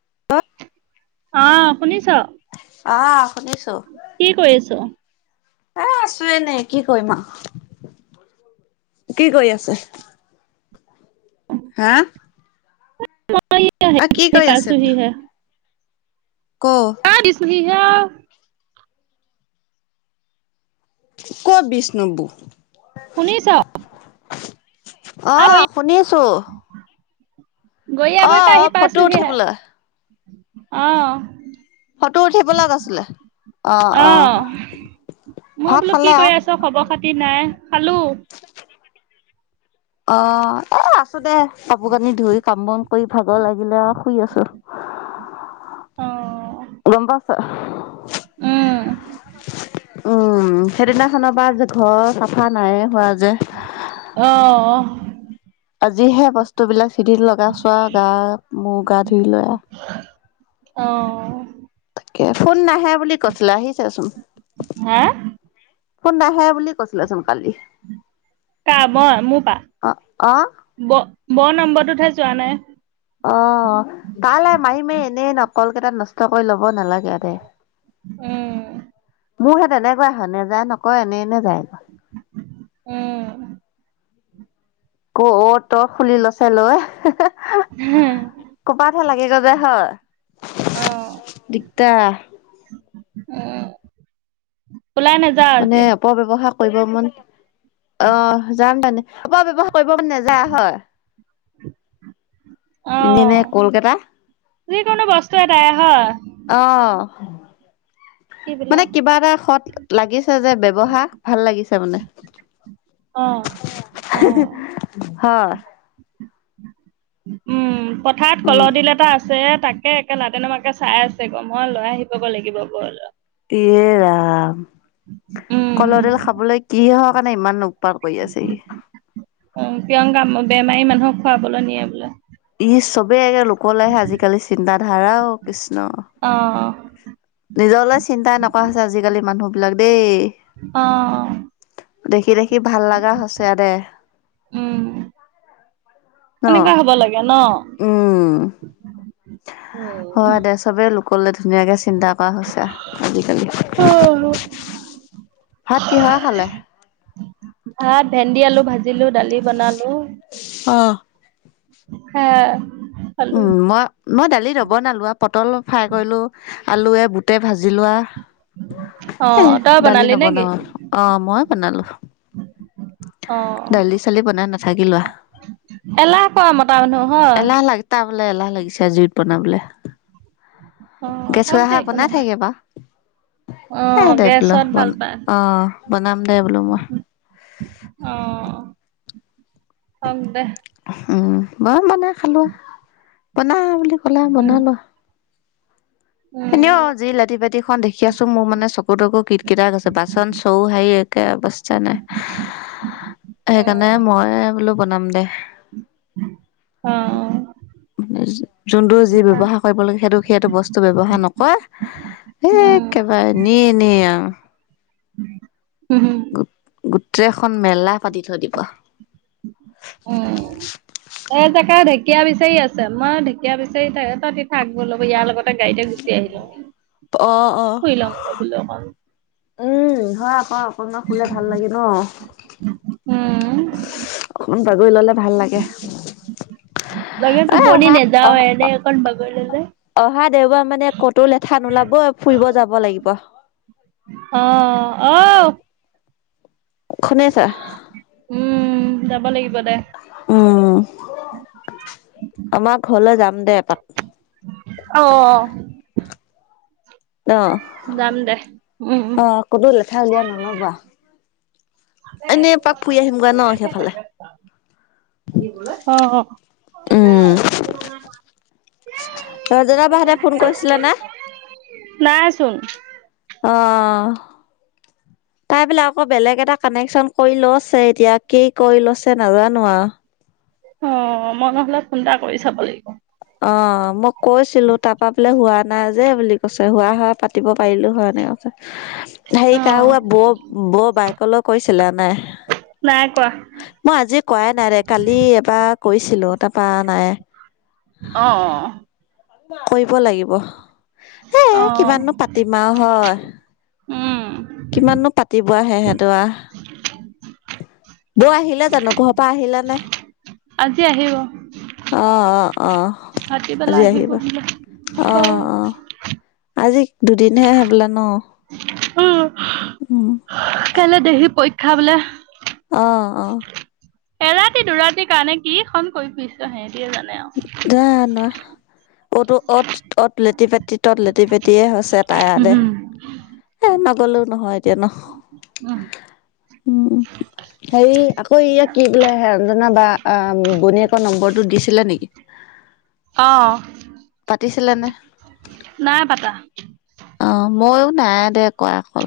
[unintelligible] অ শুনিছোঁ। অ শুনিছোঁ। কি কৰিছোঁ। এ আছো এনে কি কৰিম আৰু কি কৰি আছে। [inaudible] হা। মই অ কি হেৰি কৰি আছে। [unintelligible] পাইছোহিহে ক। [unintelligible] ক'ত বিষ্ণু বু। শুনিছোঁ। অ শুনিছোঁ। গৰীয়াবোৰিৰ অ আহি ফটো পাইছোঁ হিহে উঠিবলৈ অ। ফটো উঠিব [unintelligible] আছিলে অ, অ। মই ভাত বোলো কি খালে কৰি আও আছোঁ খবৰ খাতি নাই খালোঁ। [unintelligible] অ এ আছোঁ দে কাপোৰ কানি ধুই কাম বন কৰি ভাগৰ লাগিলে আৰু শুই আছোঁ। অ। গম পাইছে। উম উম সেইদিনাখনৰ পৰা যে ঘৰ চাফা নাইয়েই হোৱা যে। অহ। আজিহে বস্তু বিলাক চিধিল লগাইছোৱে আৰু গা মূৰ গা ধুই লৈ। অ। ফোন নাহে বুলি কৈছিলে আহিছেচোন হা ফোন নাহে বুলি। [unintelligible] কালি কা অ। ব-বৌৰ নম্বৰটোতহে যোৱা নাই। অ তালে মাৰি মাৰি এনেই নহ কোল কেইটা নষ্ট কৰি ল'ব নালাগে দে। উম। মোৰ হে তেনেকুৱা হয় নেযায় নকয় এনে এনে যায়। অ, ক অ তই খুলি লৈছে লৈ কপাতহে লাগে গ যে হয় দিগদাৰ। অ, ওলাই নায মানে অপব্যৱহাৰ কৰিব মন অ যাম মানে অপব্যৱহাৰ কৰিব নেযায় হয়। এনেই এনেই অ কলকাতা। যিকোনো বস্তু এটা এ হয়। অ, কি বোলে মানে কিবা এটা সৎ লাগিছে যে ব্যৱহাৰ ভাল লাগিছে মানে। অ অ হয়। উম, পথাৰত উম কলদিল এটা আছে তাকে লাতে নামাকে চাই আছে গ মই লৈ আহি পাব লাগিব গ লগ এে ৰাম উম কলহ তেল খাবলৈ কি হক কাৰণে ইমান [inaudible] অ, প্ৰিয়ংকা বেমাৰী মানুহক খুৱাবলৈ নিয়ে বোলে। ই চবে লোক ল আহে আজিকালি চিন্ত ধাৰাও কৃষ্ণ। অ, অ, নিজৰলে চিন্তাই নকৰা হৈছে আজিকালি মানুহ বিলাক দেই। অ, অ, দেখি দেখি ভাল লগা হৈছে দে। উম, ন এনেকুৱা হ'ব লাগে ন উম, হয় দে চবেই লোকলৈ ধুনীয়াকৈ চিন্তা কৰা হৈছে, আজিকালি। অ ভাত কিহ খালে? ভাত ভেন্দি আলু ভাজিলো দালি বনালো। অ [inaudible] উম, মই-মই দালি নবনালো আৰু পটল ফ্ৰাই কৰিলো। আলুৱে বুটে ভাজি লোৱা। অ এ তই দালি বনালি নেকি নবনাও অ মই বনালো। [unintelligible] অ, দালি চালি বনাই নাথাকি লোৱা এলাহ কৰা মতা মানুহ হ। কটা বলে এলাহ লাগিছে জুইত বনাবলে। অ হওক দে [inaudible] একো বনাই নহয় থাকে ব। অ [inaudible] বোলো গেছত ভাল পায় আহ বনাম দে বোলো মই। অ, হ'ক দে। উম, বই বনাই খালোৱা বনা বুলি ক'লে উম বনালোঁ। এনে উম অ যি লাতি পাতিখন দেখি আছোঁ মোৰ মানে চকু তকু কীট কিত আছে বাচন চৌ হাঁৰি একে অৱস্থা নাই সেইকাৰণে উম মই বোলো বনাম দে। অ, যোনটো যি ব্য্ৱহাৰ কৰিব লাগে সেইটো সেইটো বস্তু বয় ব্যৱহাৰ নকৰা এ উম একেবাৰে এনে এনে আৰু। উম গোটেইখন মেলা পাতি থৈ দিব। অ, এ, তাকে ঢেকীয়া বিচাৰি আছে মই ঢেঁকীয়া বিচাৰি তাক তই তিঠা আগবঢ় ল'ব ইয়াৰ লগত। গাড়ীতে গুচি আহি লম অ অ শুই লম বলো অকণ। উম, হয় আকৌ অকণমান খলে ভাল লাগে ন। উম অকণমান বাগৰি ল'লে ভাল লাগে। লাগে এ টোপনি অহা নাযাওঁৱে অহা এনে অকন বাগৰি ললে, অহা দেওবাৰ মানে ক'তো লেঠা নোলাব ফুৰিব যাব লাগিবই। অ', ঔ। শুনেছা? উম, যাব লাগিব দে। উম, আমাৰ ঘৰলৈ যাম দে এপাক। অ'। অ', যাম দে উম উম অ', ক'তো লেঠা উলিয়াই নল'বা। এনেই এপাক ফুৰি আহিমগৈ ন সেইফালে [unintelligible] অ' [unintelligible] ৰজেগা বাহঁতে ফোন কৰিছিলেনে? নাইচোন। অ'। [inaudible] তাই পেলাই আকৌ বেলেগ এটা কানেকশ্যন কৰি লৈছে এতিয়া। কি কৰি লৈছে নাজানো আৰু। অ', মই নহ'লে ফোন এটা কৰি চাব লাগিব। অ', মই কৈছিলো তাৰ পৰা বোলে হোৱা নাই যে বুলি কৈছে। হোৱা হোৱা পা পাতিব পাৰিলো হয় এনেকে কৈছে। হেৰি অ কাৰাবা বৌ বৌ বায়েকলৈ কৰিছিলে নে? নাই কৰা মই আজি কৰাই নাই ৰে। কালি এবাৰ কৰিছিলো। তাৰ পৰা নাই। অ', অ'। কৰিব লাগিব। হে অ', কিমাননো পাতিম আৰু হয়। উম, কিমাননো পাতিব আহে সিহঁতে আৰু। বৌ আহিলে জানো ঘৰৰ পৰা আহিলেনে? আজি আহিব। অ', অহ। ভাটি বেলা আহিব বোলে। অ'। আজি দুদিনহে হবলা ন? অ'। উম। কাইলৈ দেহিৰ পৰীক্ষা বোলে। অ', অ'। এৰাতি দুৰাতিৰ কাৰণে কি খন কৰি ফুৰিছে সেহেঁতিয়ে জানে আৰু। জানো অ'ত অ', অ'ত অ'ত লেটি-পেটি, ত'ত লেটি-পেটিয়ে হৈছে। তাই আহা দে। উম, এ নগ'লেও নহয় এতিয়া ন। উম। হেৰি আকৌ ইয়াত কি বোলে অঞ্জনা বা বনীয়েকৰ নম্বৰটো দিছিলে নেকি? অ'। পাতিছিলে নে? নাই পাতা। অ', ময়ো নাই দে কৰা কল।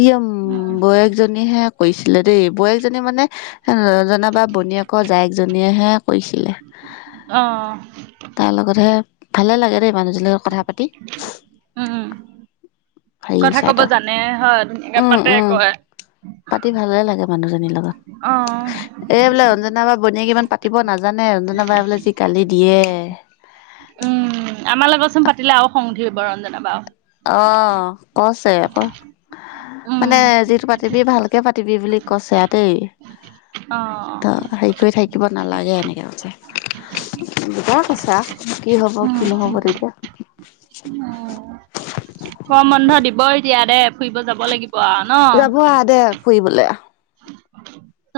ই এম উম, বৌয়েকজনীহে কৰিছিলে দেই। বৌয়েকজনী মানে ৰজনা বা বনীয়েকৰ জায়েকজনীয়েহে কৰিছিলে। অ'। তাৰ লগতহে। ভালে লাগে দেই। মানুহজনীৰ লগত কথা পাতি। উম, হেৰি চাইতৰ। মানে হয় ধুনীয়াকে পাতে, কয়। পাতি ভালে লাগে মানুহজনীৰ লগত। অ'। এই বোলে অঞ্জনা বাৰ বনীয়েকে ইমান পাতিব নাজানে। ৰঞ্জনাবাই বোলে যি গালি দিয়ে। উম। আমাৰ লগতচোন পাতিলে আৰু খং উঠিব ৰঞ্জনা বাৰ। অ কছে আকৌ উম, মানে যিটো পাতিবি ভাল তে পাতিবি বুলি কছেতেই ত অ', হেৰি কৰি থাকিব থাকিব নালাগে এনেকৈ হৈছে দুটাই কৈছে কি হব উম, কি নহব তেতিয়া গৰম বন্ধ দিবয়ে এতিয়া দে ফুৰিব যাব লাগিব আও ন? যাব আহ দে ফুৰিবলৈ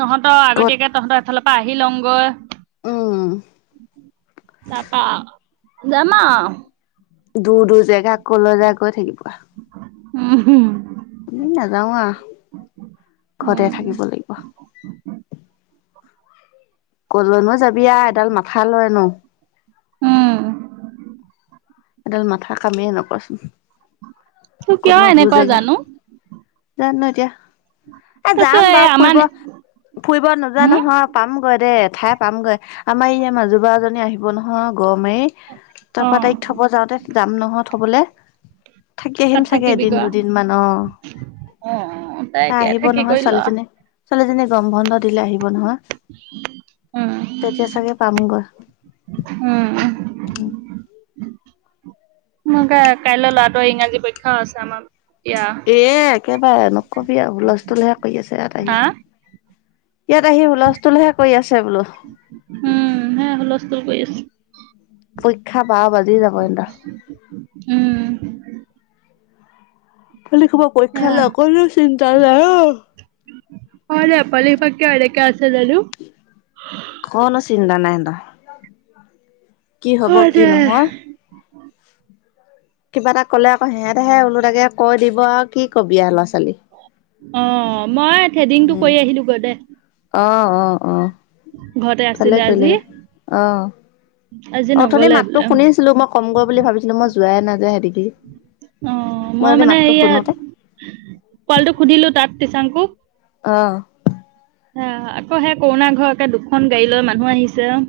তহঁতৰ আগতীয়াকে তহঁতৰ এফালৰ পৰা আহি লওঁগৈ উম তাপা যাম আও দূৰ দূৰ জেগা ক'লৈ যায় গৈ থাকিব উম হম উম নাযাও আ ঘৰতে উম, থাকিব লাগিব কলনো যাবি এডাল মাথা লয় ন উম এডাল মাথা কামেই নকয় তোৰ কিয় কতনো দূৰ এনেকুৱা জেগা জানো? যানো এতিয়া এ তাৰপিছত যাম এই বাৰু আমাৰ ফুৰিব ফুৰিব নোযোয়া হম, নহয় পামগৈ দেই এঠাই পামগৈ আমাৰ ইয়া মাজু বাজনী আহিব নহয় গৰ মাৰি তাপা অ', তাইক থব যাওঁতে যাম নহয় থবলৈ থাকি আহিম তাত চাগে এদিন থাকিবিগৈ আও। দুদিন মান অ অ', তই তাই এতিয়া আহিব থাকি নহয় কৰি ল' ছোৱালীজনী ছোৱালীজনী গৰম বন্ধ দিলে আহিব নহয় উম, তেতিয়া চাগে পামগৈ উম উম কাইলৈ ল'ৰাটোৰ ইংৰাজী পৰীক্ষাও আছে আমাৰ এয়া এ একেবাৰে নকবি আৰু হুলস্তূল হে কৰি আছে ইয়াত আহি হা ইয়াত আহি বোলা হুলস্তূলহে কৰি আছে বোলো উম সে কৰি আছো পৰীক্ষা বাৰ বাজি যাব এ উম লৰা ছোৱালীবোৰ সেয়া পৰীক্ষালৈ অকনমানো চিন্তা নাই অ হয় দে পোৱালিসোপা কিয় এনেকে আছে জানো অকনো চিন্তা নাই এহেতৰ কি হব হয় কি দে নহয় কিবা এটা ক'লে আকৌ সিহঁতেহে ওলো তাকে কৈ দিব আৰু কি কবি আৰু ল'ৰা ছোৱালী অ মই থ্ৰেডিং টো কৰি আহিলো গৈ দে আহ অ অ ঘৰতে ভালে আছিলে কৰিলি আজি দে আহ আজি অথনি নগলে মাততো বোলে শুনিছিলো মই কম গৈ বুলি ভাবিছিলো মই যোৱাই নাযায় হেদিকি অ মই মানে সেয়া পোৱালিটোক সুধিলো তাত টিচাংকো অ আহ আকৌ সেই কৰোণা ঘৰকে দুখন গাড়ী লৈ মানুহ আহিছে অ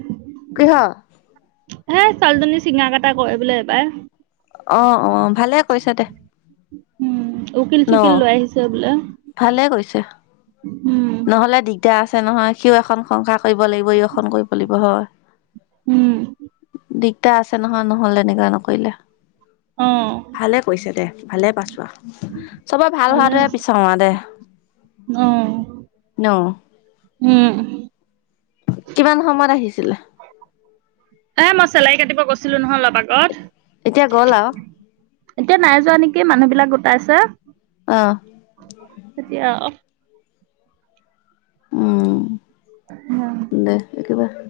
কিহৰ এ ছোৱালীজনি চিঙা কাটা কৰিবলে এবাৰ অ অ ভালে কৰিছে দে উম উকিল ন চুকিল লৈ আহিছে বোলে ভালে কৰিছে উম, নহলে দিগদাৰ আছে নহয় সিও এখন সংসাৰ কৰিব লাগিব ই এখন কৰিব লাগিব হয় উম, দিগদাৰ আছে নহয় নহলে তেনেকুৱা নকৰিলে অ', ভালে কৈছে দে ভালে পাইছোৱা চবৰে ভাল ভালে হোৱাটোয় হৈছে। বিছাৰো আ দে অ ন। উম কিমান সময়ত আহিছিলে এ মই চেলাউৰি কাটিব গৈছিলো নহয় লগত ক'ত, এতিয়া গ'ল আৰু এতিয়া নাই যোৱা নেকি মানুহ বিলাক গোটাইছে। অ', এতিয়া, উম্, উম, দে একেবাৰে,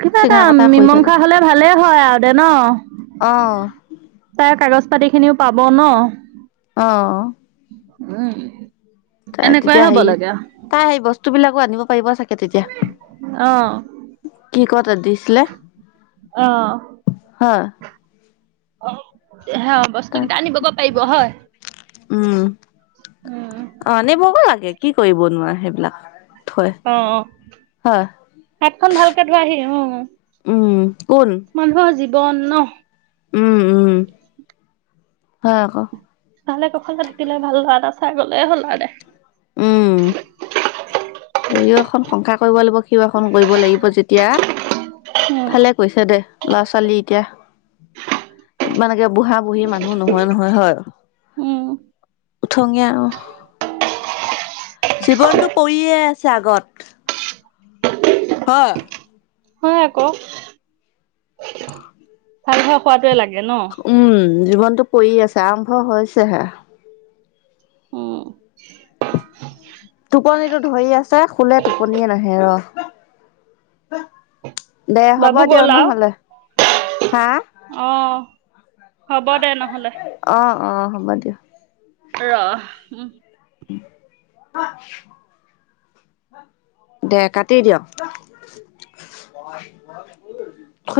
কিবা এটা মীমাংসা হ'লে ভালেই হয় আৰু দে ন। অ', তাই কাগজ পাতি খিনিও পাব ন। অ', উম্, তাই তেতিয়া হেৰি, তাই সেই বস্তু বিলাকো আনিব পাৰিব চাগে। তেতিয়া অ', কি ক'ত দিছিলে, অ'। হয়, অ', হয়, বস্তু কেইটা আনিবগৈ পাৰিব হয়। উম্, উম্, অ', আনিবগৈ লাগে, কি কৰিব নো সেইবিলাক। থৈ অ', অ', হয়, হাতখন ভালকে ধোৱাহি অ', উম্, কোন? মানুহৰ জীৱন ন। উম্, উম্, হয় আকৌ। তাহলে কখলকে থাকিলে ভাল ল'ৰা এটা চাই গলে হ'ল আৰু দে উম্, দুয়ো এখন সংসাৰ কৰিব লাগিব। সিও এখন কৰিব লাগিব যেতিয়া, উম, ভালে কৈছে দে ল'ৰা ছোৱালী এতিয়া। ইমান একে বুঢ়া-বুঢ়ী মানুহ নহয় নহয় হয়। উম্, উঠঙে আৰু জীৱনতটো পৰিয়ে আছে আগত। অ', হয় আকৌ। ভাল হৈ খোৱাটোৱে লাগে ন। উম্, জীৱনটো পৰি আছে, আৰম্ভ হৈছেহে। উম্, টোপনিতো ধৰি আছে, শুলে টোপনিয়ে নাহে ৰ। দে হ'ব বাবু গ'ল দিয়ক আৰু? নহ'লে, হা- অ', হ'ব দে নহ'লে। অ', অ', হ'ব দিয়ক। ৰ, উম্, অ', দে কাটি দিয়ক।